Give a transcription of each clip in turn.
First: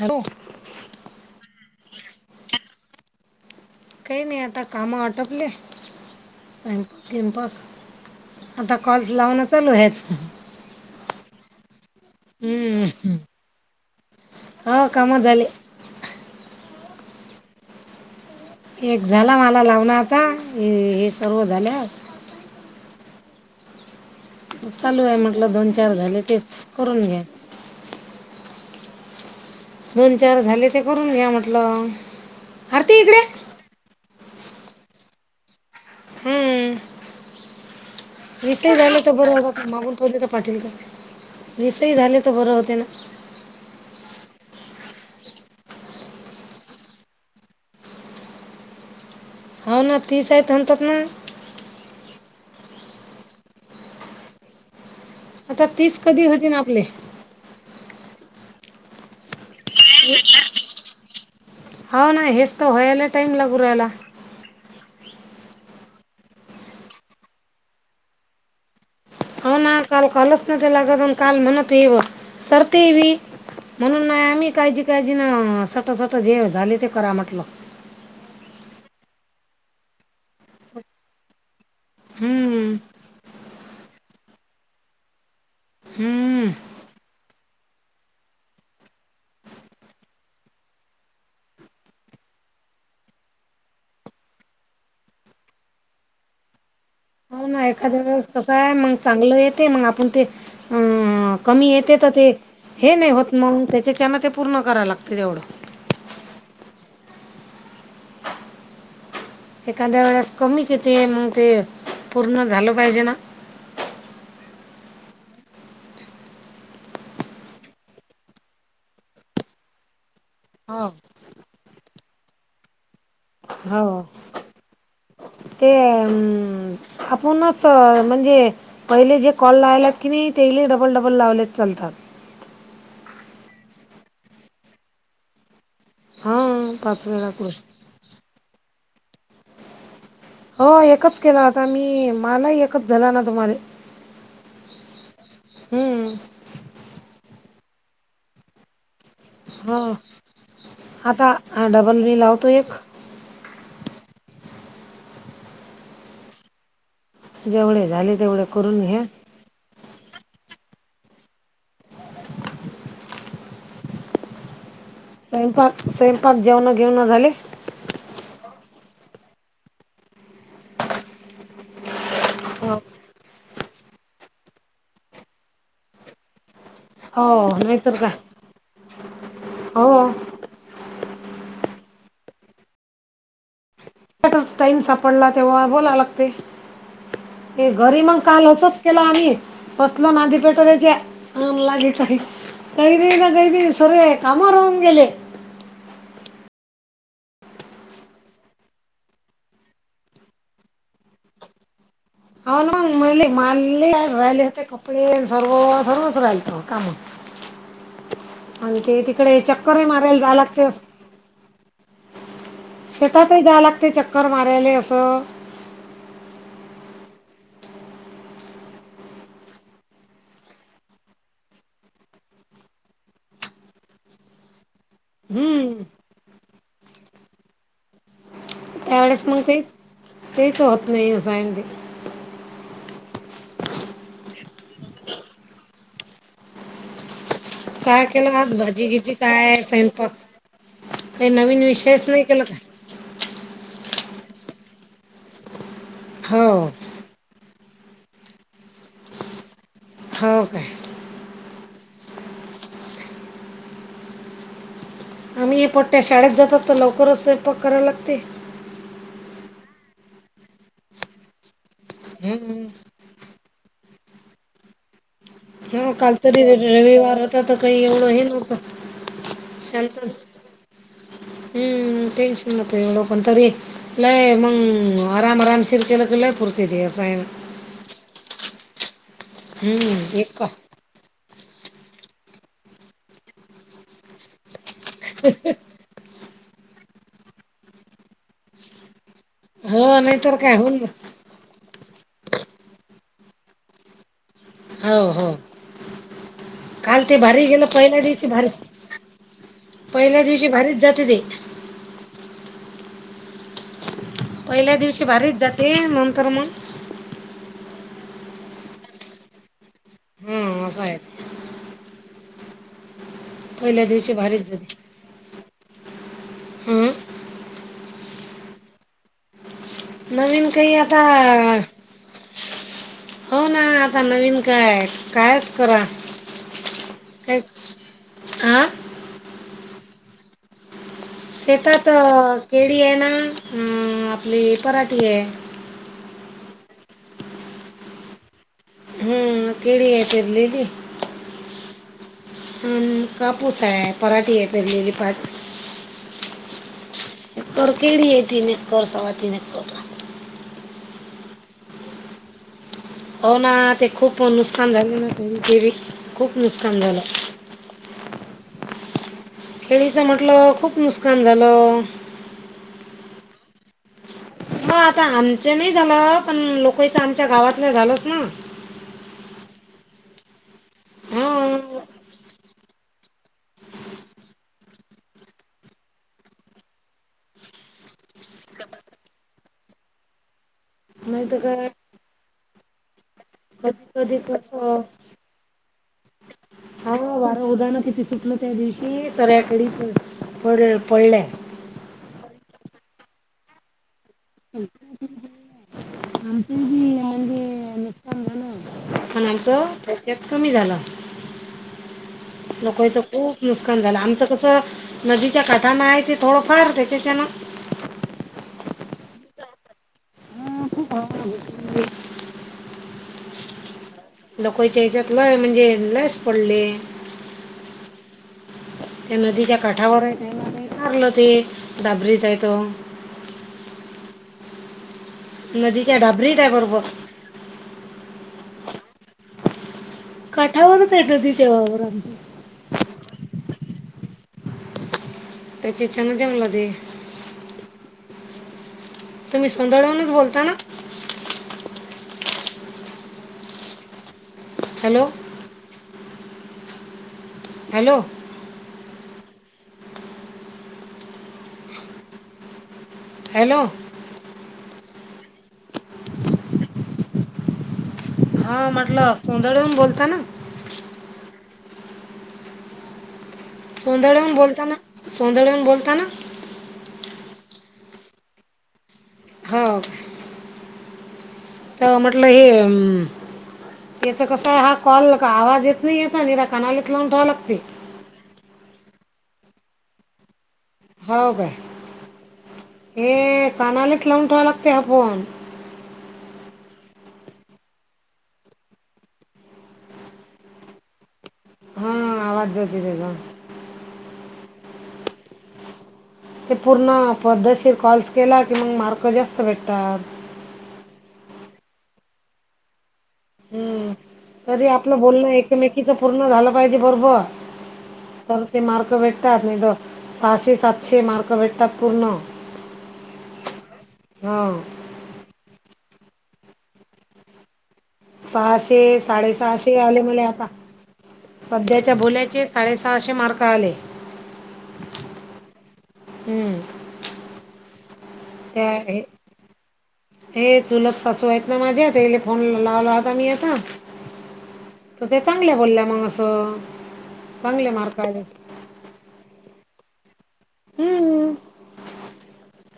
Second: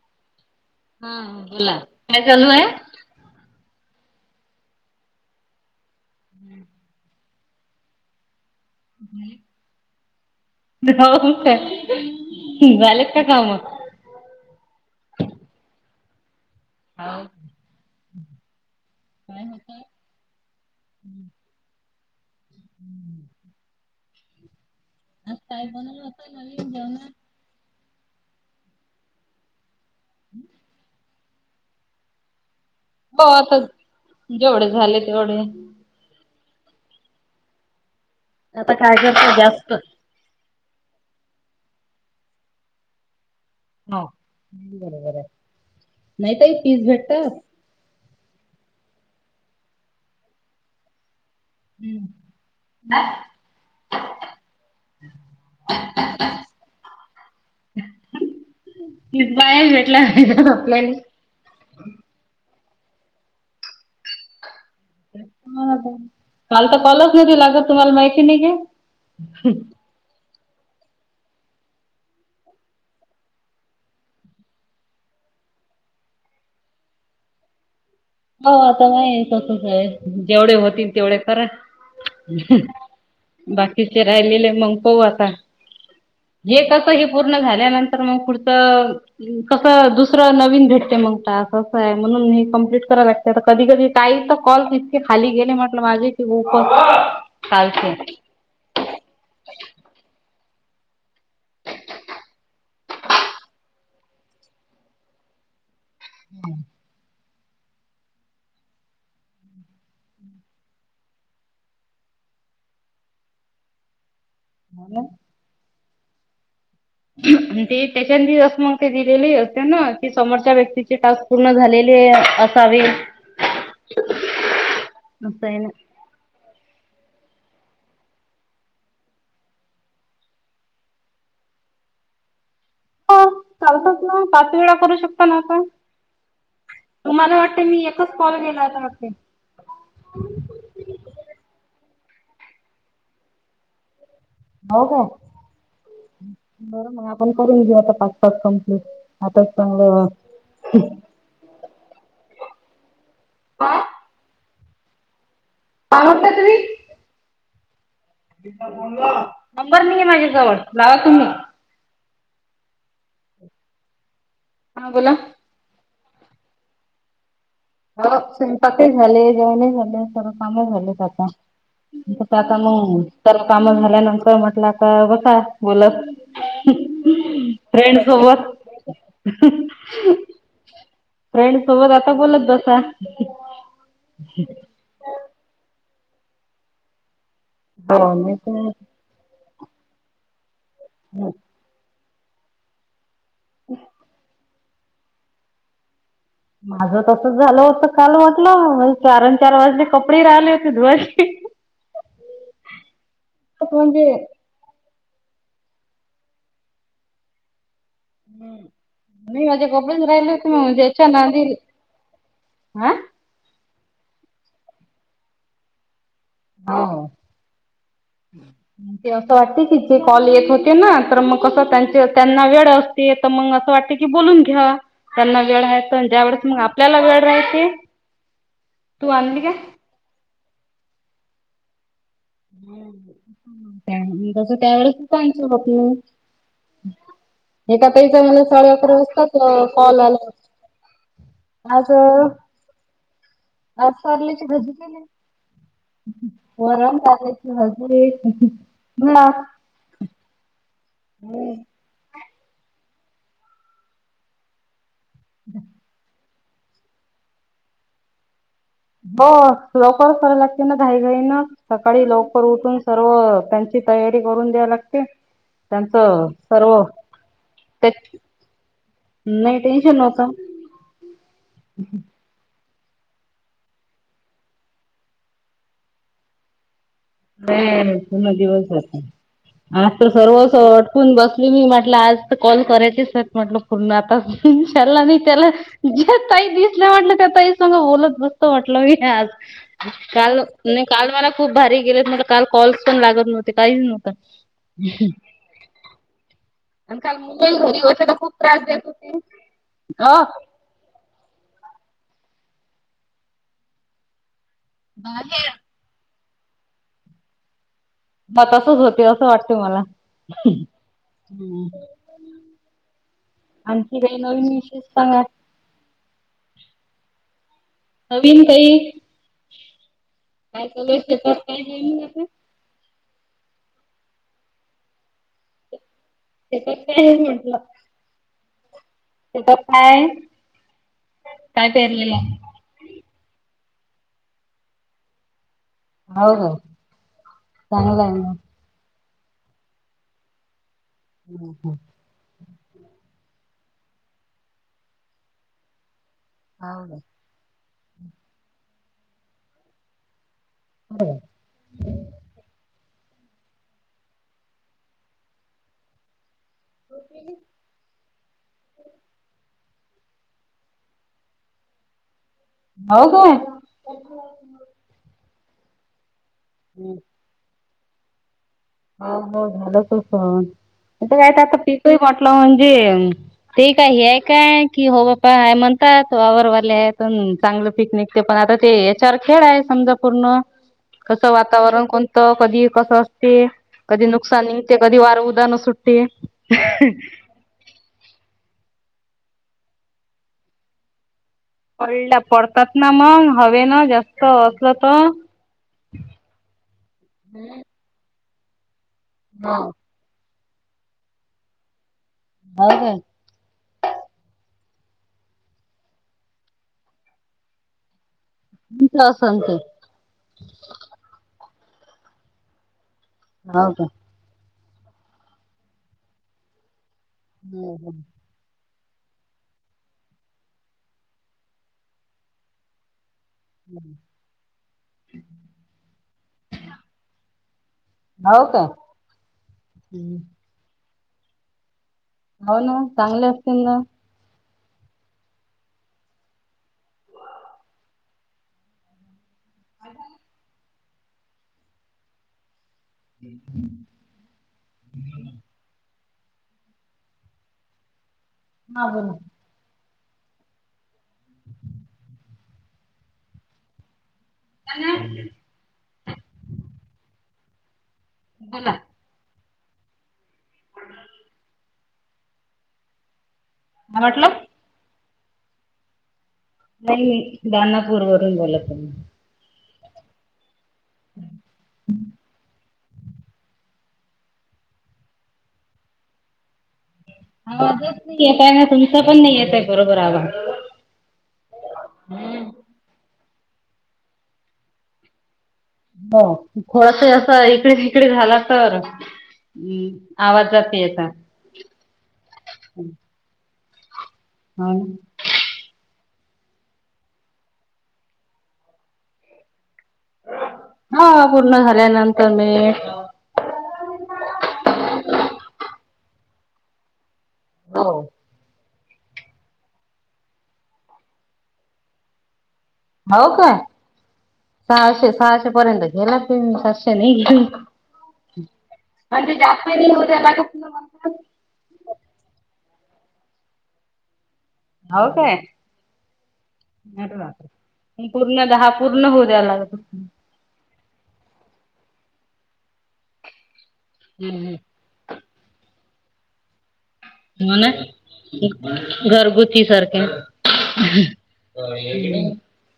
Hello ह बोला काय चालू आहे काही नाही आता काम आटपले प किंपत आता कॉल्स लावन चालू हेच हो का झालेच का काम हा काम झाले हा एक झाला मला लावण आता हे सर्व झाले चालू आहे आज म्हटलं काय दोन चार बनवलं झाले होत तेच नवीन करून जेवणात? घ्या दोन चार झाले ते करून घ्या म्हटलं आरती इकडे हो आता जेवढे झाले तेवढे हम्म विषे आता काय त करता बरो जास्त मगून प पाटीलग विसही झाले तर बरं होते ना हा बरोबर आहे नाही तई तीस भेटतस ह ना ठीस आहे तन ततना हम्म ना आता तीच कधी होती ना आपले बाहे भेटला पाहिज आपल्याने ह ना हस तरो होय आलले टाइम लागूरेला. काल तर कॉलच न लागत तुम्हाला माहिती नाही घे. हो ना काल कालच लागत काल म्हणती येव सरतिची म्हणून नाही आम्ही काळजी काळजी ना सटसट जे झाले ते करा म्हटलं. हो आता मा त आहे जेवढे होतील तेवढे करा. हम्म बाकीचे राहिलेले मग पाहू आता. हम्म हे कस पूर्ण झाल्यानंतर मग पुढंच कस दुसर नवीन भेटतय. मग काय असच आहे म्हणून मी कंप्लीट राग कधी कधी काही तर कॉल इतके खाली गेले म्हटलं मागे हो एखाद्या वेळेस कस आहे मग चांगलं येते मग आपण ते [inaudible] अं, कमी येते तर ते हे नाही होत मग त्याच्याच्यान ते पूर्ण करायला लागते तेवढं. [inaudible] एखाद्या वेळेस कमीच येते मग ते पूर्ण झालं पाहिजे ना. झालं ते त्याच्या असं मग ते दिलेले असते ना की समोरच्या हो व्यक्तीची टास्क पूर्ण झाले. पूर्ण झाले असावेत. हो ते फोनच म्हणजे पहिले जे कॉल लावलेत की नाही ते डबल डबल लावले चालतात. हो चालतच ना पाच वेळा करू शकता ना आपण. हा पाच वेळा तुम्हाला वाटत कृष्ण मी एकच कॉल केेला होता वाटते. हो एकच केला होता मी मलाही एकच झाला ना तुम्हाले. हो हो. बरं मग आपण करून घेऊ आता पाच पाच कमप्लीट. हा आता डबल बी लावतो एक. काय? काय म्हंटला तुम्ही? जेवळेच नंबर नाही आहे माझ्या जवळ लावा तुम्ही. हा बोला. स्वयंपाक स्वयंपाक जेवण घेवण झाली. हो स्वयंपाक झाले जेवण झाले सर्व काम झाले आता. आता हो मग तर काम झाल्यानंतर म्हटलं का बसा बोलत. नाहीतर फ्रेंड काय सोबत. हो. फ्रेंड सोबत आता बोलत बसा. टाईम सापडला तेव्हा बोला लागते. हे घरी हो मग मी काल तर असच केला आम्ही फसल नांद पेठ आणगे काही कही ना कही सर्वे कामा राहून गेले. माझ तस झालं होत काल म्हटलं चार चार वाजले कपडे राहिले होते धुवायची. [inaudible] [inaudible] आप सर्व म्हणजे सर्वच राहितं काम. आणि ते तिकडे नाही माझे चक्करही कपडेच मारायला राहिले जा होते लागते. म्हणजे याच्या नांदी हा शेतातही द्या लागते चक्कर मारायले असं. हा. ते असं वाटते की जे कॉल येत होते ना तर मग कसं त्यांचे त्यांना वेळ असते तर मग असं वाटत की बोलून घ्या. त्यांना वेळ हम्म हय ज्या वेळेस मग आपल्याला वेळ राहायचे. त्यावेळेस मग ते तेच होत नाही अस सायं ते तस त्या वळेस [unintelligible] ए पच काय केलं म्हण आज साडे भाजी अकरा गिजी वाजताात काय कॉल स्वयंपाक आला. काही नवीन विषयच नाही केला का? आज कारल्याची भाजी केली, हो वरण-भात [inaudible] हो काय हम्म आम्ही ए पट्टया शाळेत जातात तर लवकरच स्वयंपाक करायला लागते. हो लवकर कराव लागते ना घाई-घाई ना सकाळी लवकर हम्म. उठून सर्व त्यांची तयारी करून द्या लागते. हा काल त्यांचं तरी र सर्व रविवारताता काही एवढं त्या हे नव्हतं. नाही टेन्शन शांत नव्हता. हम्म टेंशन तेवढं पण तरी लय मंग आराम-आरामशीर केलं की लय पूर्ती दिवस [unintelligible] पूर्ण दिवस जातं, आज तर हम्म सर्व एक स अटकून बस ली मी म्हटलं आज तर कॉल करायचेच म्हटलं पूर्ण आता ह्याला नी त्याला जे ताई दिसल्या वाटलं काय ताई संग बोलत बसतं वाटलं मी आज. हो नाहीतर काल काय होऊन नाही काल मला खूप भारी गेलेत म्हटलं कॉल्स पण लागत नव्हते काहीच नव्हता. हो हो. आणि काल ते भारी मुंबई गेलं घरी पहिल्या होते तर दिवशी खूप भारी त्रास देत होते. अ पहिल्या दिवशी भारीच जाते ते. पहिल्या दिवशी भारीच जाते नंतर मग हा तसचं होते असं वाटतं मला. हा असं आहे पहिल्या आणखी दिवशी काही भारीच नवीन जाते. विशेष सांगात. हम्म. नवीन काही नवीन काय काही चालू आहे आता शेतात काय नवीन आता? हो ना आता नवीन काय कायच करा तेच्यात काय हे म्हटलं. आं तेच्यात काय शेतात पेरलेलं आहे? केळी आहे ना अं आपली पराठी आहे. हो का चांगलं आहे मग. हम्म कीडी आहे तिरलीली हम्म हम्म. हन कापूस आहे पराठी आहे पेरलेली पाठ हा उदया कर केडी आहे तिने कर सवा तिने करा. हो हो ना ते खूप नुकसान झालं ना खूप नुकसान झालं [inaudible] खेळीचा म्हटलं खूप नुसकान झालं. हो काय म आता आमचं नाही झालं पण लोकइचा आमच्या गावातलं झालंच ना. हो हो झालं तसं न तर काय आता हो पीकही वाटलं म्हण जे अं ते काय हे आहे काय की हो बप्पा हाय म्हणतात आवरवाले आहे त मंग चांग चांगलं पिकनिक ते पण आता ते याच्यावर खेळ आहे समजा पूर्ण नाही कसं तर काय वातावरण कोणतं कधी कसं असते. कधी नुकसान निंगते, कधी वारा उदान सुटते. ती सऱ्याकडे पड पड पडल्या. पडला पडतात ना मग हवे ना जास् त असलं तर सांगना पण आमचा हो. थोडक्या कमी झाला. हो काय? लोकवयचा खूप नुसकान झालं आमचं कसं नदीच्या काठाना आहे ते थोडंफार त्याच्या चनं मी प्ला सांगते. मला खूप आवड होती. [unintelligible] हा का? लकोच्या हच्यातलं म्हणजे लच पडले [unintelligible] हम् हम् [unintelligible] त्या नदीच्या काठावर य मारलं ते दाबरीच य तो [unintelligible] हम् [unintelligible] नदीच्या ढाबणीत आहे बरोबर [unintelligible] हो का [unintelligible] हम्म. काठावरर तेडदी जवावरर आ [unintelligible] हो ना चांगले असतील ना [unintelligible] ते चिचाां ना जमला दे [unintelligible] तुम्हीोंदडळवूनच बोलता ना [unintelligible] ह [unintelligible] हॅलो हॅलो ह ब ना [unintelligible] हॅलो हम [unintelligible] हा म्हटलं सोंदळे येऊन बोलता ना [unintelligible] काय सोध्याळऊून म्हटलं बोलताना सोध्याऊून बोलताना [unintelligible] नाही दनापूर वरून बोलतही [unintelligible] हो का [unintelligible] तर म्हटलं हे [unintelligible] याचा कस आहे हा कॉल आवाज येत नाही यता निरा कना लाून राव लागते [unintelligible] काय ना तुमचा पण नाही येत आहे बरोबर हवा [unintelligible] हो काय हे कानालाच लावून ठेवा लागते हा फोन [unintelligible] हो थोडस असं इकडे तिकडे झाला तर हम्म आवाज जाते यता [unintelligible] हा आवाज जोतीर आहे का [unintelligible] हो ते पूर्ण पद्धशीर कॉल्स केला की मग मार्क जास्त भेटतात [unintelligible] हा पूर्ण झाल्यानंतर मी [unintelligible] कधी [unintelligible] आपलं बोलणं एकमेकीच पूर्ण झालं पाहिजे बरोबर हो तर ते मार [unintelligible] मारक भेट्ट साश साते मार्क भेट्टात पूर्ण [unintelligible] हो काय हा सहाशे सहाशे पर्यंत [unintelligible] एला तीन सस्याने [unintelligible] सहाशे साडेसहाशे नाही आले होऊ म्हले द्यायला का आता पुन्हा म्हणतात. सध्याच्या भोल्याचेच [unintelligible] साडेसहाशे मार्क आले हो का हम्म [unintelligible] त्या हे लागत होते. हे चुलत सासू आहेत ना माझ्या [unintelligible] तेले फोन लावला होता मी आता [unintelligible] हम्म हम्म [unintelligible] तर ते चांगल्या बोलल्या मग अस [unintelligible] म ना घरगुची सारखे [unintelligible] हम्म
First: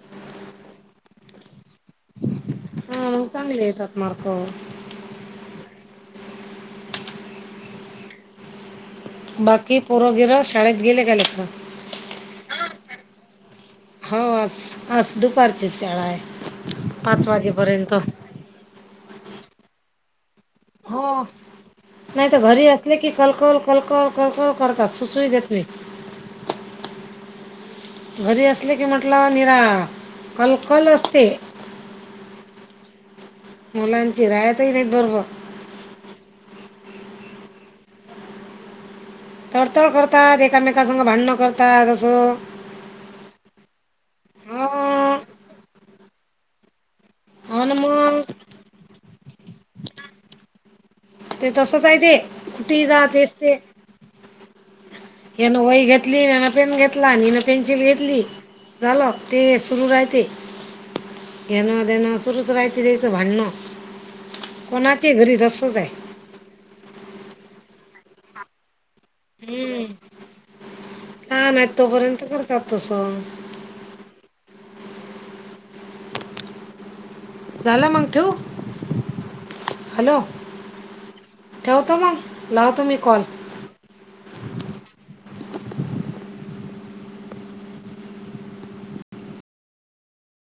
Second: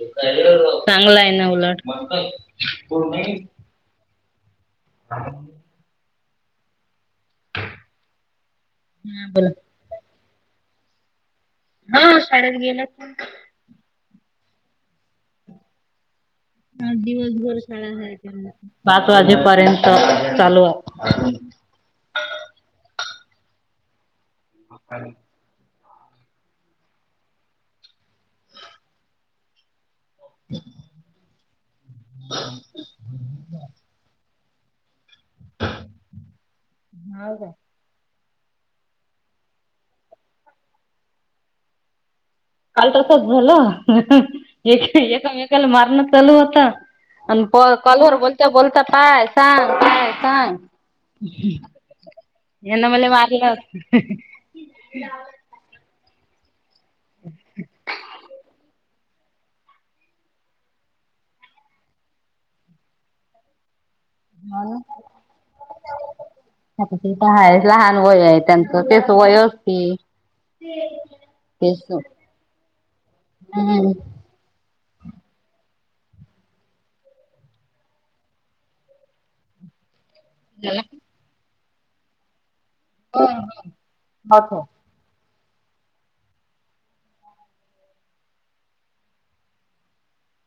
चांगला आहे ना उलट [unintelligible] मग काय खोलून टाकील हो [unintelligible] [unintelligible] बोला बाकी पोरोगिर शाळेत गेले काय लेखन हा शाळेत गेला. हो आज दुपारचीच शाळा आहे. आ पाच दिवसभर वाजेपर्यंत शाळायच्या पाच वाजेपर्यंत चालू आहे. हो नाही तर घरी असले की कलकल कलकल कर कर करतात सुचुही देत नाही. घरी असले की म्हटलं निरा कलकल असते. [inaudible] मुलांचीि रायताही नाही बरोबर हो का? तडतड करतात एकामेकास भांडणं करतात असं आल तसाच झाल हा एमेकाला मारण चालू होता आणि प हो ना कलवरर मग बोलता बोलता काय सांग काय सांग ते तसंच आहे ते कुठेही यांना जा मला मारला यान वई घेतली यान पेन घेतला आणिन पेन्सिल घेतली झालं ते सुरू राहते येण देणं सुरूच राहती द्यायचं भांडणं कोणाचे घरी तसंच आहे होय लहान वय आहे त्यांच तेच वय असती लहान आहेत तेसू तोपर्यंत करतात तसं हम् झालं मग ठेव हॅलो त्याला ठेवत म लाव तु मही कॉल अच्छा